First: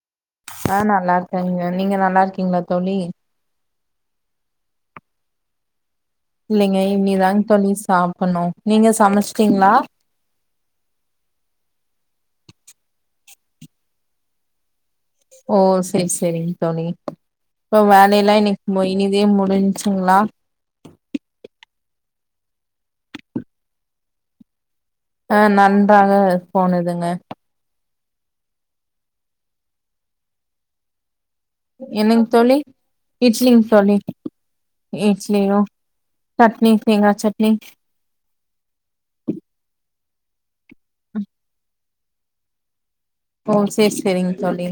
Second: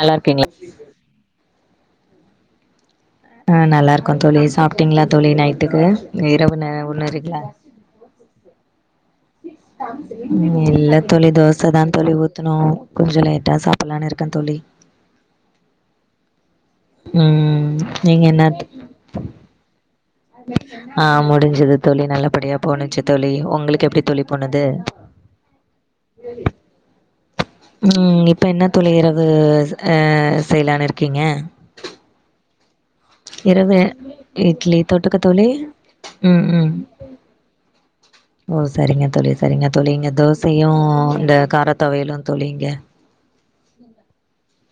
நல்லாருக்கீங்ளா நா நல்லாருக்கங்க நீங்க நல்லாருக்கீங்ளா தோழி அ நல்லாருக்கோந்தோழி சாப்ட்டீங்ளா தோழி நைட்டுக்கு இரவு ந இல்லிங்க உண்ணுறீங்களா இனிதாங்க தோழி சாப்பண்ணு நீங்க சமச்சுட்டீங்ளா ம் இல்ல தோழி தோசதா தோழி ஊத்துனு கொஞ்ச லேட்டா சாப்பலான்ருக்க தோழி ஓ செர் செரிங் தோழி ம் இப்ப நீங்க வேலயெல்லா இன்னிக் மு இனிதே முடிஞ்ச்சுங்ளா அ முடிஞ்சுது தொழி நல்லபடியா போணுச்சு தோழி ஒங்குளுக்கு எப்பிடி தோழி போனுது அ நன்றாக போனதுங்க ம் இப்ப என்ன தோழி இரவு அ செய்லான் இருக்கீங்க என்னங் தோழி இட்லிங் இரவு தோழி இட்லி தொட்டுக்க தோழி இட்லியு ம் சட்னி ம் தேங்காச்சட்னி ஓ சரிங்க தோழி சரிங்க தோழி இங்க தோசையு இந்த காரத் தொவையலு தோழி இங்க ஓ செர் செரிங் தோழி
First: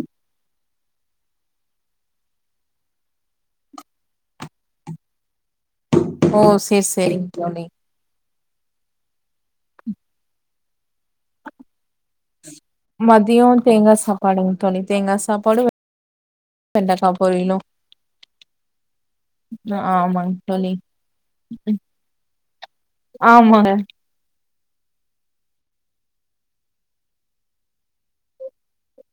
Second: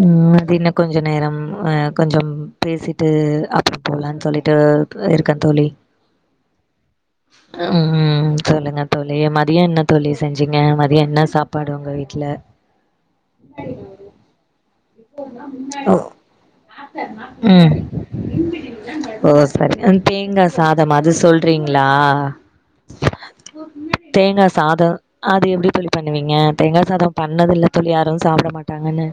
ம் து இன்னு கொஞ்ச நேரம் அ கொஞ்சம் பேசிட்டு அப்புறம் போலான் சொல்லிட்டு இருக்க தோழி ஓ செர் செரிங் தோழி ம் சொல்லுங்க தோழி மதிய என்ன தொழி செஞ்சிங்க மதிய என்ன சாப் பாடு ஒங்க வீட்ல மதியோ தேங்கா சாப்பாடுங் தோழி தேங்கா சாப்பாடு ஓ வெண்டக்கா பொரியிலு ம் ஓ சரி ஆமாங்க அந்தேங்கா தோழி சாதம் அது சொல்றீங்ளா ஆமாங்க தேங்கா சாதோ அது எப்பிடி தோழி பண்ணுவீங்க தேங்கா சாதம் பண்ணதுல்ல தோழி யாரு சாப்ட மாட்டாங்கன்னு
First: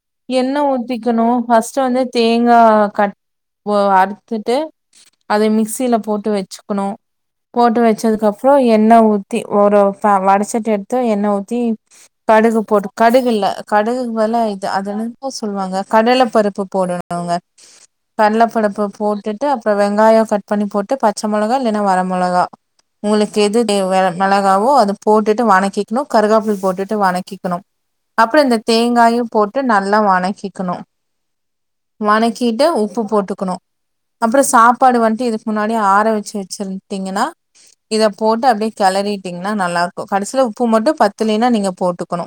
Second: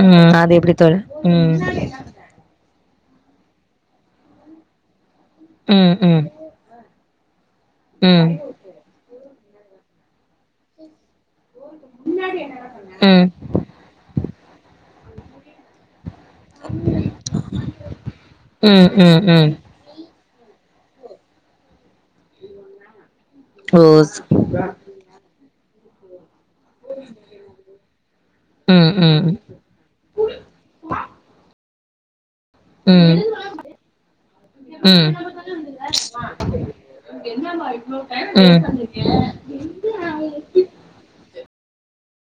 ம் அது எப்பிடி தோழி க்ணு ம் ஃபஸ்ட்டு வந்து தேங்கா கட் ஓ அறுத்துட்டு அதை ம் மிக்சில ம் போட்டு வச்சுக்கணு போட்டு ம் வச்சதுக்கப் றோ எண்ண ஊத்தி ஒரு ஒரு ஃப வடச்சட்டி எடுத் து எண்ண ஊத்தி கடுகு போட்டு ம் கடுகு இல்ல கடுகுக்கு பதுலா இது அது என்னெனமோ சொல்லுவாங்க கடல பருப் பு போடணுங்க கடல படுப்பு ம் ம் போட்டுட்டு ம் அப் ப வெங்காயம் கட் பண்ணி போட்டு பச்ச மொளகா இல்லேனா வர மொளகா ஒங்குளுக்கு எது ஓ தேவ வே ஸ் மெளகாவோ அது போட்டுட்டு வனக்கிக்கணு கருகாப்புள் போட் டுட்டு வனக்கிக்குணும் அப்புறோந்த ம் ம் தேங்காயு போட் டு நல்லா வனக்கிக்கணு வனக்கிட்டு ம் உப்பு ம் போட்டுக்கணு அப்புற சாப்பாடு ம் வன்ட்டு இதுக் முன்னாடி ஆற வெச்சு வெச்சிருந்துட்டீங்கன்னா இத போட்டு அப்பிடியே கெளறிட்டீங்னா நல்லாருக்கு கடசில உப்பு மட்டும் பத்தலேனா நீங்க போட்டுக்கணு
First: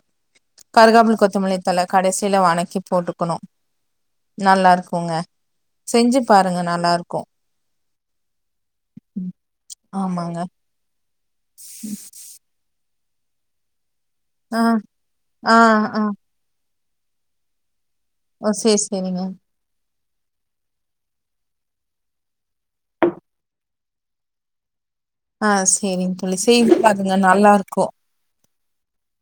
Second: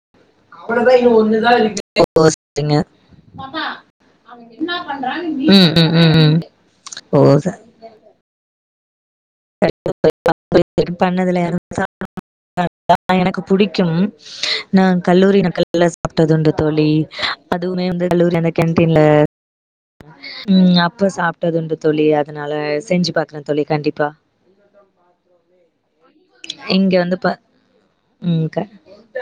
கருகாப்பிள் கொத்தமல்லி தழ கடைசில ஒஸ்டுங்க வணக்கி போட்டுக்கணு நல்லா இருக்குங்க ம் ம் ம் ம் ஓ ச ம் ஆமாங்க சரி பண்ணதுல [inaudible] எனக்கு புடிக்கு ஆ நா கல்லூரி ஆ நாட்கள்ல ஆ சாப்ட்டதுண்டு தோழி அதுவுமே வந்து கல்லூரி ஓ அந்த சேரி கேன்ட்டீன்ல சேரிங்க. ம் அப்ப சாப்ட்டதுண்டு தோழி அதுனால செஞ்சு பாக்குறன் தோழி கண்டிப்பா ஆ செரிங்க தோழி செய்து இங்க பாருங்க வந்து பா நல்லா இருக்கு ம் க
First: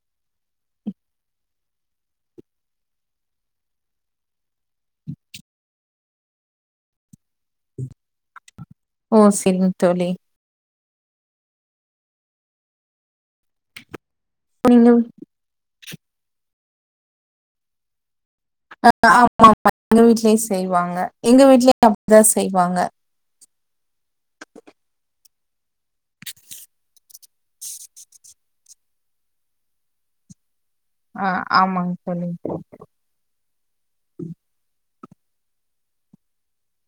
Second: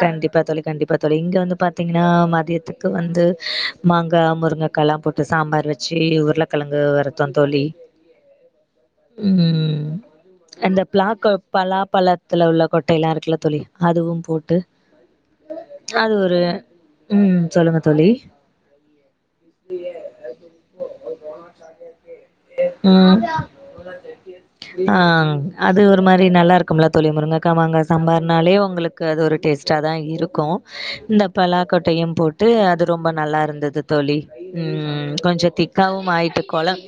கண்டிப்பா தோழி கண்டிப்பா தோழி இங்க வந்து பாத்தீங்கன்னா மதியத்துக்கு வந்து மாங்கா முருங்கக்கால்லா போட்டு சாம்பார் வச்சு உருளக்கெழங்கு வரத்த தோழி ஓ செரிங்க ம் தோழி அந்த பிளாக்க பலா பழத்துல உள்ள கொட்டைல்லா இருக்குல்ல தோழி அதுவு போட்டு பண்ணிங்கோ அது ஒரு ம் சொல்லுங்க தோழி ஆமாமா எங்க வீட்லயு செய்வாங்க. எங்க வீட்லயு அப்டிதா செய்வாங்க. ம் ஆ அது ஒரு மாரி நல்லா இருக் கம்பலா தோழி முருங்கைக்கா மாங்கா சாம்பார்னாலே உங்களுக்கு அது ஒரு டேஸ்ட்டா தா இருக்கு இந்த ஆ பலா ஆமாங்க கொட்டையு தோழி. போட்டு அது ரொம் ரொம்ப நல்லா இருந்தது தோழி ம் கொஞ்ச திக்காவு ஆயிட்டு கொழம்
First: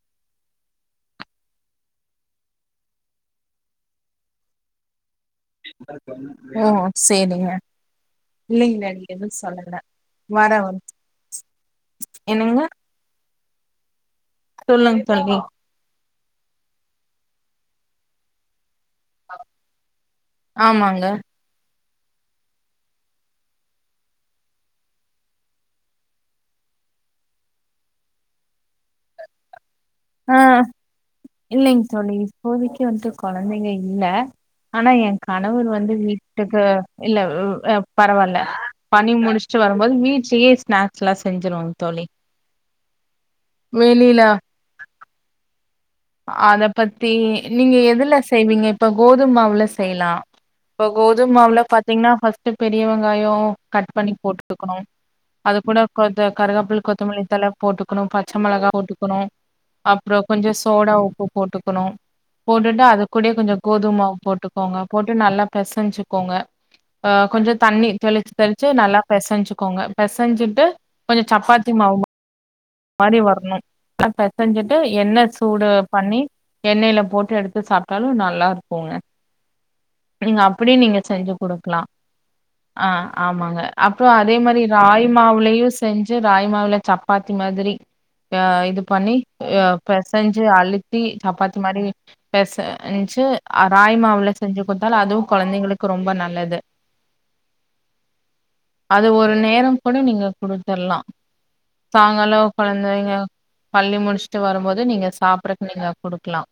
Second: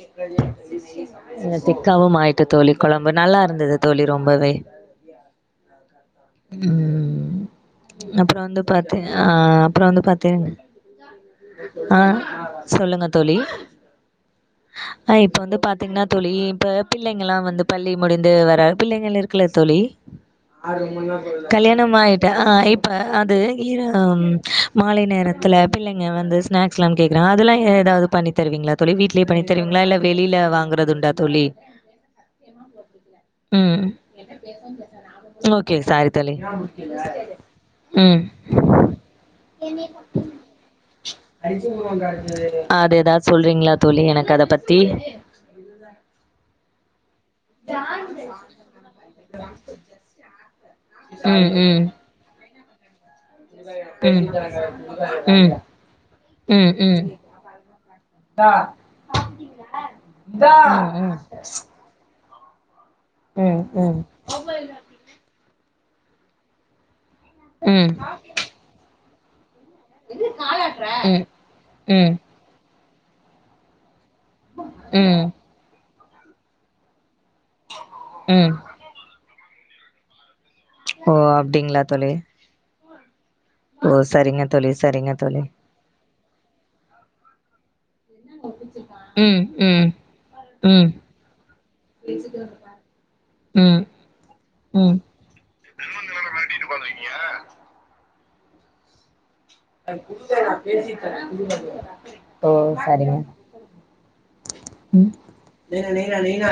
திக்காவு ஆயிட்டு தோழி கொழம்பு நல்லா இருந்தது தோழி ரொம்பவே ஓ செரிங்க அப்ற வந்து பாத்தி ஆ அப்பற வந்து பாத்தே வர ஆ என்னங்க சொல்லுங்க தோழி சொல்லுங்க அ இப்ப தோழி. வந்து பாத்தீங்கன்னா தோழி இப்ப பிள்ளைங்கலா வந்து பள்ளி முடிந்து வர பிள்ளைங்கள் இருக்குல்ல தோழி ஆமாங்க. கல்யாணம் ஆயிட்ட ஆ இப்ப அது இது மால நேரத்தில பிள்ளைங்க வந்து ஸ்நாக் லாம் கேக்குறா அதெல்லா எதாது பண்ணி தருவீங்களா தோழி வீடலய பண்ணி தருவிங்களா இல்ல ஆ வெளில வாங்கறதுண்டா தோழி இல்லைங்க தோழி இப்போதைக்கு வந்துட்டு கொழந்தைங்க ம் இல்ல ஆனா என் கணவரு ஓகே வந்து சாரி தோழி வீட்டுக்கு இல்ல வ் அ ம் பரவால பணி முடிச்சுட்டு வரும்போது வீட்லயே ஸ்நாக்ஸ்லா செஞ்சருவாங்க தோழி அது எதாது சொல்றீங்களா தோழி வெளில எனக்கு அத பத்தி அத பத்தி நீங்க எதுல செய்வீங்க இப்ப கோதும மாவுல செய்லா இபோ ம் கோதுமாவுல ம் பாத்தீங்கன்னா ஃபஸ்ட்டு பெரிய வெங்காயோ கட் பண்ணி ம் ம் போட்டுக்கணு ம் ம் அது கூட கொஞ்ச ம் ம் ம் ம் கருகாப்பில் ம் கொத்தமல்லி தல போட்டுக்கணு பச்சை மெளகா போட்டுக்கணு அப்பற கொஞ்ச சோடா உப்பு போட்டுக்கணு போட்டுட்டு அது கூட கொஞ்ச கோதுமாவ் போட்டுக்கோங்க போட்டு நல்லா பெசஞ்சுக்கோங்க ஆ கொஞ்ச தண்ணி தெளிச் தெளிச்சு நல்லா பெசஞ்சுக்கோங்க பெசஞ்சுட்டு கொஞ்ச சப்பாத்தி ம் மாவு ம் மாரி வரணு அதல்லா பெசஞ்சிட்டு எண்ணெ ம் சூடு பண்ணி எண்ணெயில போட்டு எடுத் து சாப்ட்டாலு நல்லா ம் இருக்கும்ங்க எங்கப் இப்டியு நீங்க ஓ செஞ்சு குடுக்கலா அப்டிங்களா தோழி ஆ ஆமாங்க ஓ அப்ற அதே சரிங்க மாரி தோழி ராகி சரிங்க தோழி மாவுலயு செஞ்சு ராகி மாவுல சப்பாத்தி மாதிரி அ இது பண்ணி ம் அ ம் பெசைஞ்சு ம் அழுத்தி சப்பாத்தி மாரி பெசஞ்சு அ ம் ராகி மாவுல செஞ்சு ம் குடுத்தாலு அதுவு குழந்தைங்களுக் கு ரொம்ப நல்லது அது ஒரு நேரம் கூட நீங்க குடுத்திற்லா [inaudible] சாய்ங்காலோ ஓ கொழந்தைங்கள் சரிங்க பள்ளி முடிச்சுட்டு வரும்போது நீங்க சாப்பிற்றதிக்கு நீங்க குடுக்கலாம்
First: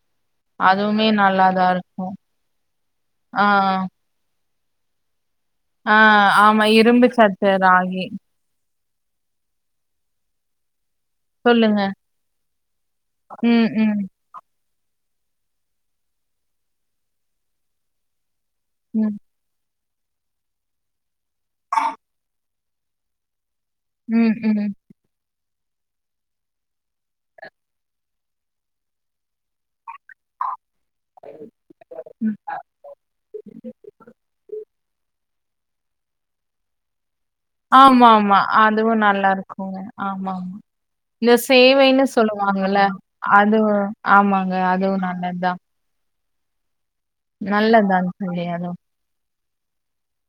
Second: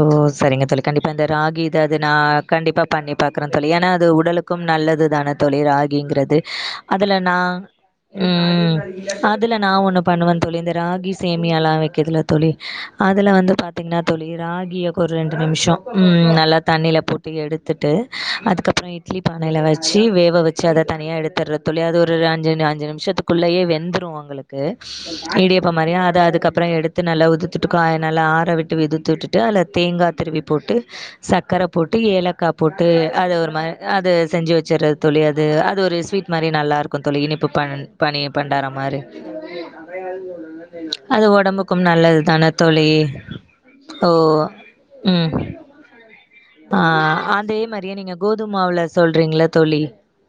ஓ செரிங்க தோழி அதுவுமே கண்டிப்பா இந்த ராகி நல்லாதா இத அது இருக்கு நா கண்டிப்பா பண்ணி ஆ பாக்குறே தோழி ஏனா அது உடலுக் க்கும் நல்லதுதான தோழி ஆ ராகிங்கிறது ஆமா இரும்பு அதுல நான் சத்து ராகி ம் அதுல நா ஒண்ணு பண்ணுவே தோழி இந்த ராகி சேமியால்லா சொல்லுங்க விக்குதுல தோழி அதில வந்து ம் பாத்தீங்கன்னா ம் தோழி ராகிய ஒரு ரெண்டு நிமிஷோ ம் நல்லா தண்ணில போட்டு எடுத்துட்டு அதுக்கப்றோ ம் இட்லி பாத் எண்ணெய்ல வச்சு வேவ வச்சு அத தனியா எடுத்துடுற தோழி அது ஒரு அஞ்சு அஞ்சு நிமிஷத்துக்குள்ளயே வெந் தந்துருவோ ம் உங்களுக்கு ம் இடியப்ப மாறி அத அதுக்கப்றோ எடுத்து நல்லா உதுத்துட்டு அத நல்ல ஆற விட்டு விதுத்துட்டு அதுல தேங்க துருவி போட்டு சர்க்கர போட்டு ம் ஏலக்கா போட் அது ஒரு மாறி அது செஞ்சு வச்சறது தோழி அது அது ஒரு ஸ்வீட் மாறி நல்லா இருக்கு தோழி இனிப்பு ப ஆமா பணி ஆமா பண்டாறோ அதுவு மாரி நல்லா இருக்குங்க ஆமா ஆமா. அது இந்த உடம்புக்கு சேவைன்னு நல்லது தானே சொல்லுவாங்கல்ல தோழி அது ஓ ஆமாங்க அதுவு ம் நல்லதுதா ஆ அதே மாறியே நல்லதுதான் நீங்க தோழி கோதும அதுவு மாவுல சொல்றீங்கள தோழி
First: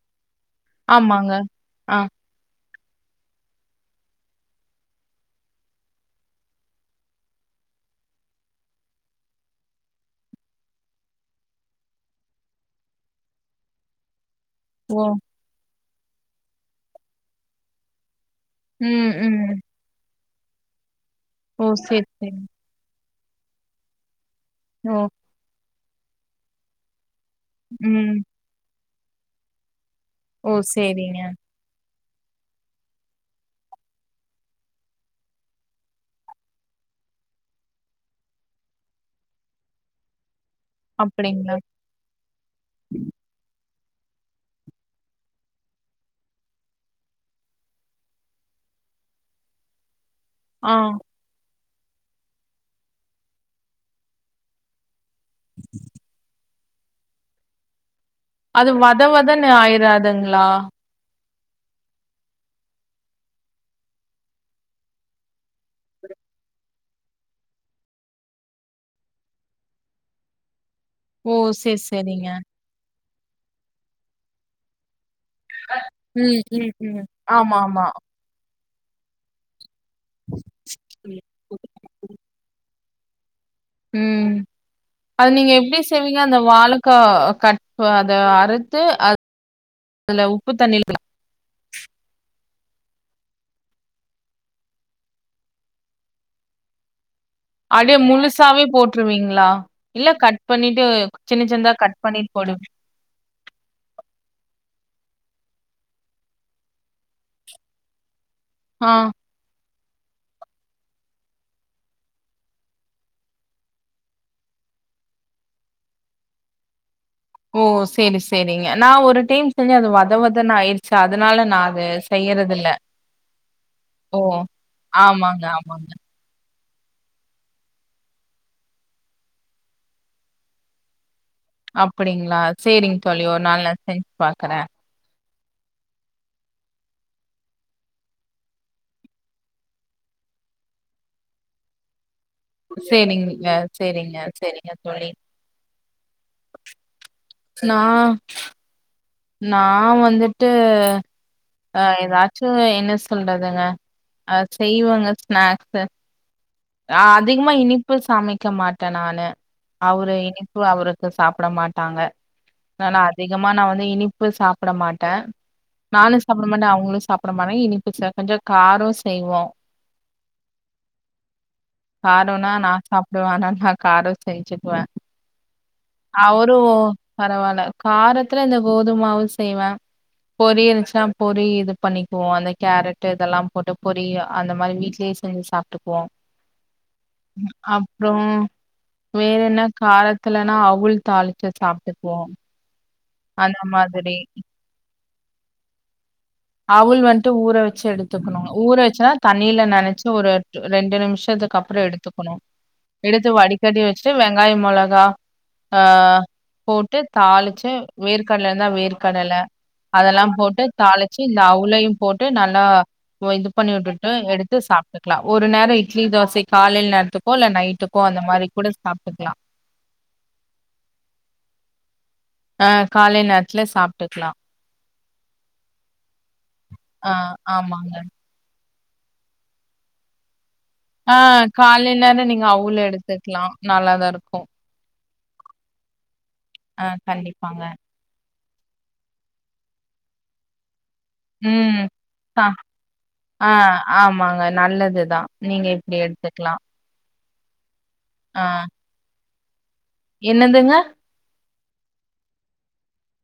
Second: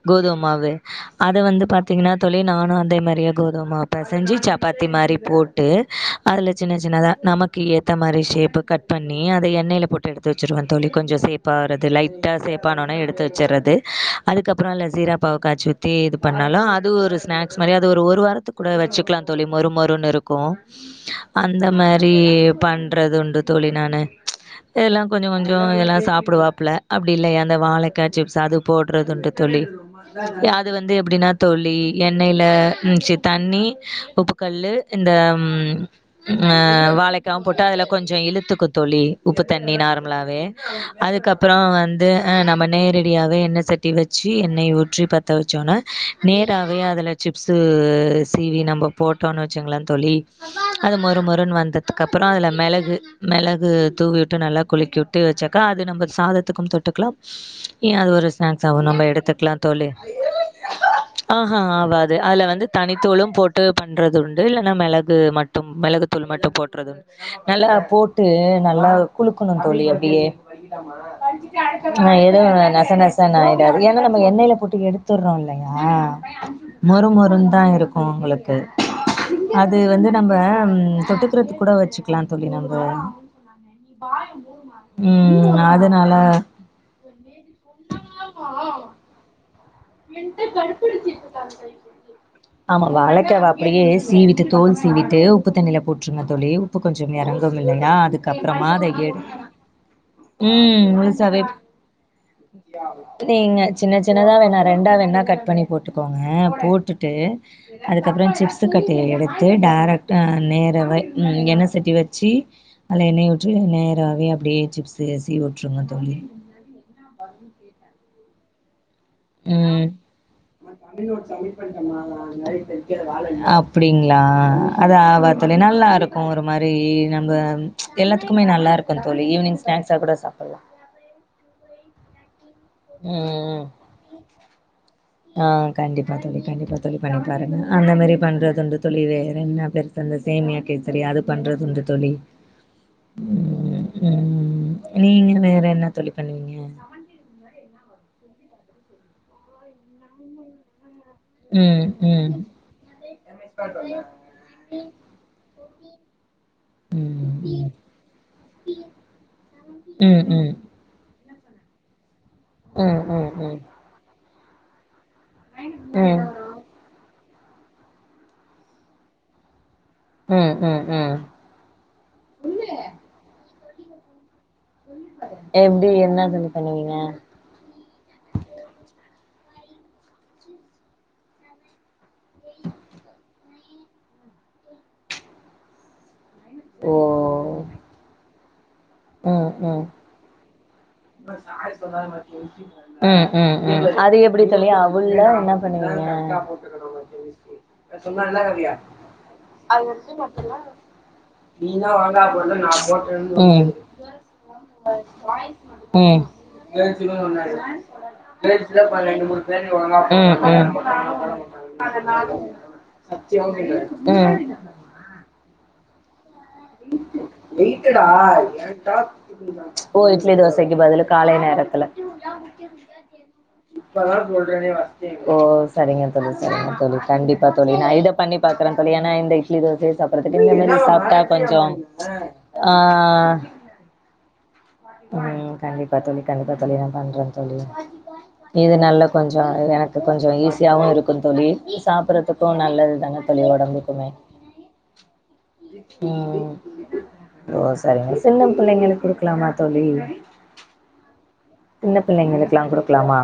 கோதும மாவு ஆமாங்க அத வந்து ஆ பாத்தீங்கனா தோழி நானு அதே மாறியே கோதும மாவு பெசஞ்சு சப்பாத்தி மாறி போட்டு அதுல சின்ன சின்னதா நமக்கு ஏத்த மாறி ஷேப்பு கட் பண்ணி அத எண்ணெயில போட்டு எடுத்து வச்சுருவே தோழி கொஞ்சோ சேஃப்பாறது லைட்டா சேஃப்பானோனே எடுத்து வச்சிடுறது அதுக்கப்றோ அதுல ஓ ஜீரா பாகு காய்ச்சி உத்தி இது பண்ணாலு அது ஒரு ஸ்நாக்ஸ் மாறி அது ஒரு வாரத்துக்கு கூட ம் வச்சுக்கலா தோழி ம் மொறு மொறுன்னு இருக்கு இருக்கு ஓ அந்த சேரி மாறி சேரி பண்றது உண்டு தோழி நானு ச் ஓ இதெல்லா கொஞ்சோ கொஞ்சோ இதெல்லா சாப்படுவாப்ல அப்டி இல்லையா அந்த வாழைக்காய் ம் சிப்ஸ் அது போட்றதுண்டு தோழி ஓ அது வந்து சேரிங்க எப்டின்னா தோழி எண்ணெய்ல ம்ச்சி தண்ணி உப்பு கல்லு இந்த ம் வாழைக்காவு போட்டு அதுல கொஞ்சோ இழுத்துக்கு தோழி உப்பு தண்ணி நார்ம லாவே அதுக்கப்பறோ அப்படிங்களா வந்து அ நம்ம நேரடியாவே எண்ணெய் சட்டி வச்சு எண்ணெய் ஊற்றி பத்த வச்சோனே நேராவே அதுல சிப்ஸு சீவி நம்ம போட்டோன்னு வச்சோங்களே தோழி ஆ அது மொறு மொறுன்னு வந்ததுக்கு அப்பறோ அதுல மெளகு மெளகு தூவிவிட்டு நல்லா குளிக்கி விட் விட்டு வச்சாக்கா அது நம்ம சாதத்துக்கு தொட்டுக்கலா ஏ அது ஒரு அது ஸ்நாக்ஸாவு வத நம்ம வதன்னு எடுத்துக்கலா தோழி ஆயிராதுங்களா ஆஹ ஆவாது அதுல வந்து தனித்தூளு போட்டு பண்றது உண்டு இல்லன்னா மெளகு மட்டு மெளகுத்தூள் மட்டு போட்டுறது நல்லா போட்டு நல்லா குளு க்கணு தோழி அப்படியே ஓ சேரி நா சேரிங்க எதுவு நசநச நசநசனு ஆயிடு ஏன்னா நம்ம எண்ணெயில போட்டு எடுத்துறோம்ல்ல இல்லயா ம் ம் ம் மொறு மொறுனு ஆமா தா ஆமா இருக்கு உங்களுக்கு அது வந்து நம்ம தொட்டுக்கறது கூட வச்சுக்கலா தோழி நம்ம ம் அது நீங்க ம் எப்டி அதனால செய்வீங்க அந்த வாழ க்கா கட் அத அறுத்து அ என்ட்ட கட்டுப்படுத்தியது இருக்காத தயவு செஞ்சி [unintelligible] ஆமா வாழக்காவ அப்டியே சீவிட்டு தோல் சீவிட்டு உப்பு தண்ணியில போட்டுருங்க தோழி கொஞ்சம் இறங்கும் இல்லையா அப்டியே முழுசாவே அதுக்கப்புறமா அத எடு போட்டுருவீங்களா இல்ல கட் பண்ணிட்டு ம் முழுசாவே சின்ன சின்னதா கட் பண்ணி போடு நீங்க சின்ன சின்னதா வேணா ரெண்டா வேணா கட் பண்ணி போட்டுக்கோங்க போட்டுட்டு அதுக்கப்பறோ சிப்ஸ் ஆ கட்டய எடுத் து டேரக்ட்டா நேராவே எண்ண சட்டிய வெச்சி அதுல எண்ணெய ஊற்றி நேராவே அப்டியே சிப்ஸு சிவி வுட்டுருங்க தோழி ஓ சேரி சேரிங்க நா ஒரு டைம் செஞ்சு ம் அது வத வதன்னு ஆயிருச்சு அதனால நா அது செய்யறதில்ல அப் டீங்குளா ஓ அது ஆமாங்க ஆவாத்துலனா நல்லா ஆமாங்க இருக் ஒரு மாறி நம்ம எல்லாத்துக்குமே நல்லா இருக்கோ தோழி ஈவினிங் ஸ்நாக்ஸா கூட சாப்புட்லா அப்புடிங்களா சேரிங்க தோழி ஒரு ம் நாள் ம் நா செஞ்சு பாக்குறே ஆ கண்டிப்பா தோழி கண்டிப்பா தோழி பண்ணி பாருங்க அந்த மாறி பண்றதுண்டு தோழி வேற என்ன பெரு அந்த சேமியா கேசரி அது பண்றதுண்டு தோழி சேரிங்க ம், சேரிங்க செரிங்க ம். தோழி நீங்க வேற என்ன தோழி பண்ணுவீங்க நா நா வந்துட்டு ஆ ம், ம். எதாச்சோ என்ன சொல்றதுங்க அ செய்வேங்க ஸ்நாக்ஸு ஆ ம், அதிகமா ம். இனிப்பு சமைக்க மாட்டே நானு அவுரு ம், ம். இனிப்பு அவுரு பு சாப்ட மாட்டாங்க ம், நா ம், அதிகமா ம். நா வந்து இனிப்பு சாப்ட மாட்டே நானோ ம். சாப்ட மாட்டே அவுங்குளோ சாப்ட மாட்டோ இனிப்பு சே கொஞ்சோ காரோ செய்வோ உம் உம் உம் காரோனா நா சாப்புடுவே ஆனால நா காரோ சேஞ்சுக்குவ எப்டி என்னதுன்னு பண்ணுவீங்க பரவாலே காரத்துல இந்த கோதுமாவு செய்வே பொறி இருந்துச்சுன்னா பொறி இது பண்ணிக்குவோ அந்த கேரட் இதெல்லா போட்டு பொறி அந்த மாரி வீட்லயே செஞ்ச் சாப்ட்டுப்போ ஓ! அப்புறோ வேற ம், என்ன ம். காரத்துலன்னா தாளிச்சி சாப்ட்டுக்குவோ உம் உம் உம் அது எப்டி தோழி அவுல்ல என்ன பண்ணுவீங்க அவுல் வன்ட்டு ஊற வெச்சி எடுத்துக்குணோ ஊற வெச்ச தண்ணீல அது நனைச்சி வந்து ஒரு மட்டுந்தா டு ரெண்டு நிம்ஷத்து க்கப்பறோ நீதா வாங்கா எடுத்துக்குணோ போடுற நா எடுத்து போட்டேன்னு ம் வடிகட்டி வெச் ஃபர்ஸ்ட்டு வெங்காயோ மொளகா ஆ ம் போட்டு தாளிச்சி வேர்க்கடல இருந்தா கேர்ள்ஸ்ல ப ரெண்டு வேர்க்கடல மூணு பேரு ஒழுங்கா அதெல்லா ம் போட்டு ம் தாளிச் சி இந்த அவுலயோ போட்டு ம் நல்லா இது பண்ணி வுட்டுட்டு எடுத்து சாப் ட்டுக்குலா ஒரு நேரோ இட்லி தோச காலையில நேரத்துக்கோ இல்ல நைட்டுக்கோ அந்த மாதிரி கூட சாப்ட்டுக்குலா ஓ இட்லி தோசைக்கு பதிலு காலை நேரத்துல ஆ காலை நேரத்துல சாப்ட்டுக்கலாம். ஓ சரிங்க தோழி சரிங்க தோழி ஆ கண்டிப்பா தோழி நா ஆமாங்க. இத பண்ணி பாக்குற தோழி ஏன்னா இந்த இட்லி தோச சாப்பறத்துக்கு மேரி ஆ சாப்ட்டா கொஞ்சோ காலை நேரோ நீங்க ஆ அவுலு எடுத்துக்குலா நல்லாதா இருக்கோ ம் கண்டிப்பா தோழி கண்டிப்பா தோழி நா பண்றே தோழி கண்டிப்பாங்க. இது நல்லா கொஞ்சோ எனக்கு கொஞ்சோ ஈஸியாவோ இருக் கோ தோழி இது ம். ஆ சாப்புறதுக்கோ நல்லது தானே தோழி ஆ ஒடம்புக்குமே ஆமாங்க. நல்லதுதான். நீங்க இப்டி உம் எடுத்துக்கலாம். ஓ செரிங்க சின்ன பிள்ளைங்களுக்கு குடுக்கலாமா தோழி என்னந்துங்க சின்ன பிள்ளைங்களுக்குல்லா குடுக்கலாமா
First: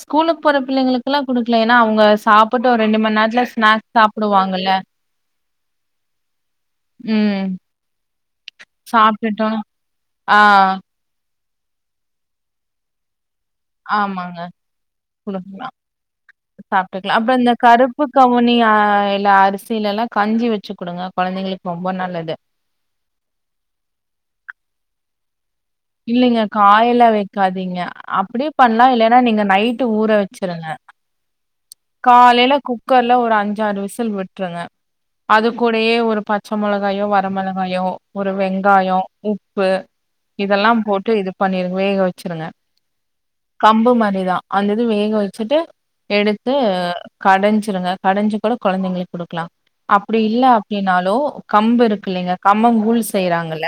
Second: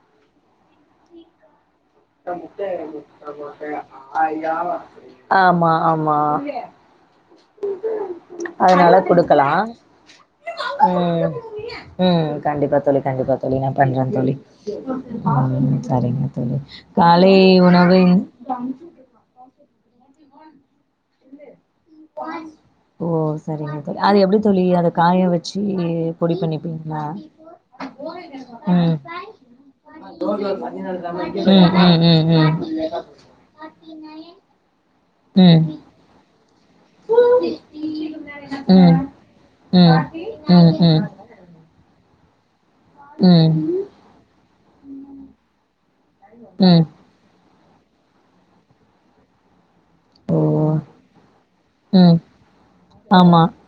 ஸ்கூலுக்கு போற பிள்ளைகளுக் குல்லா குடுக்கலா ஏனா அவுங்க முட்டை சாப்ட்டு ஒரு ரெண்டு முட்ட மண்நேரத்துல முட்டை ஸ்நாக்ஸ் ஆயா சாப்டுவாங்கல்ல ஆமா ஆமா ம். அதனால குடுக்கலா சாப்ட்டுட்டோம். ஆ ம் ம் கண்டிப்பா தோழி கண்டிப்பா இல்லின்னா பண்ற தோழி ஆமாங்க. ஆ குடுக்கலாம். சரிங்க தோழி காலை உணவு ஆ எல்லா அரிசியிலெல்லா கஞ்சி வச்சி குடுங்க கொழந்தைங்களுக்கு ரொம்ப நல்லது ஓ சரிங்க தோழி அது எப்டி தோழி அத காய வச் இல்லைங்க காயலா வைக்காதீங்க அப்டே பண்ணலா ம் இல்லன்னா நீங்க நைட் நைட்டு ஊற ம் வச்சிருங்க ம் ம் ம் காலையில குக்கர்ல ஒரு அஞ்சாறு விசில் விட்டுருங்க அது கூடயே ஒரு பச்ச மொளகாயோ வர மிளகாயோ ஒரு ம் வெங்காயோ ம் உப்பு ம் இதெல்லா ம் போட்டு இது பண்ணிரு வேக வச்சிருங்க ம் கம்பு மாரிதா அந்த இது வேக வச்சுட்டு எடுத்து ம் கடஞ்சிருங்க கடஞ்சி கூட கொழந்தைங்களுக்கு குடுக்லா அப்டி ஓ இல்ல அப்டின்னாலோ கம்பு ம் இருக்குல்லைங்க கம்பங் கூழ் ஆமா செய்றாங்கல்ல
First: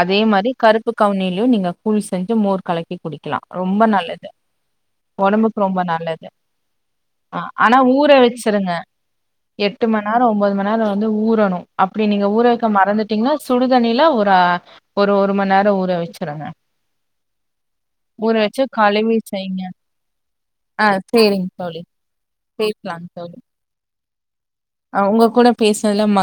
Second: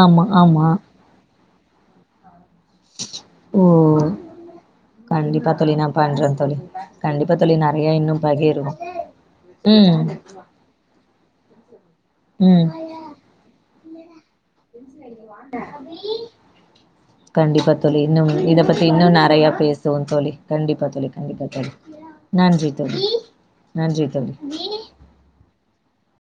ஆமா ஆமா உப்பு கவுனிலயு நீங்க கூழ் செஞ்சு மோர் கலக்கி குடிக்கலா ஓ! ரொம்ப நல்லது கண்டிப்பா ஒடம்புக்கு தோழி ரொம்ப நான் நல்லது பண்றேன் தோழி. கண்டிப்பா அ தோழி ஆனா நெறைய ஊர இன்னும் வச்சிருங்க பகிருவோம். எட்டு ம். மண் நேரோ ஒம்பது மண் நேரோ ந்து ஊறனோ அப்டி நீங்க ஊற ம். வெக்க மறந்துட்டீங்ன்னா சுடுதண்ணியில ஒர ஒரு மண் நே ரோ ஊற வெச்சிருங்க கண்டிப்பா தோழி இன்னும் இத பத்தி இன்னு கழுவி நெறைய செய்ங்க. பேசுவோ தோழி கண்டிப்பா ஆ தோழி கண்டிப்பா சரிங்க தோழி நன்றி தோழி நன்றி தோழி அ உங்க கூட பேசுனதுல மக்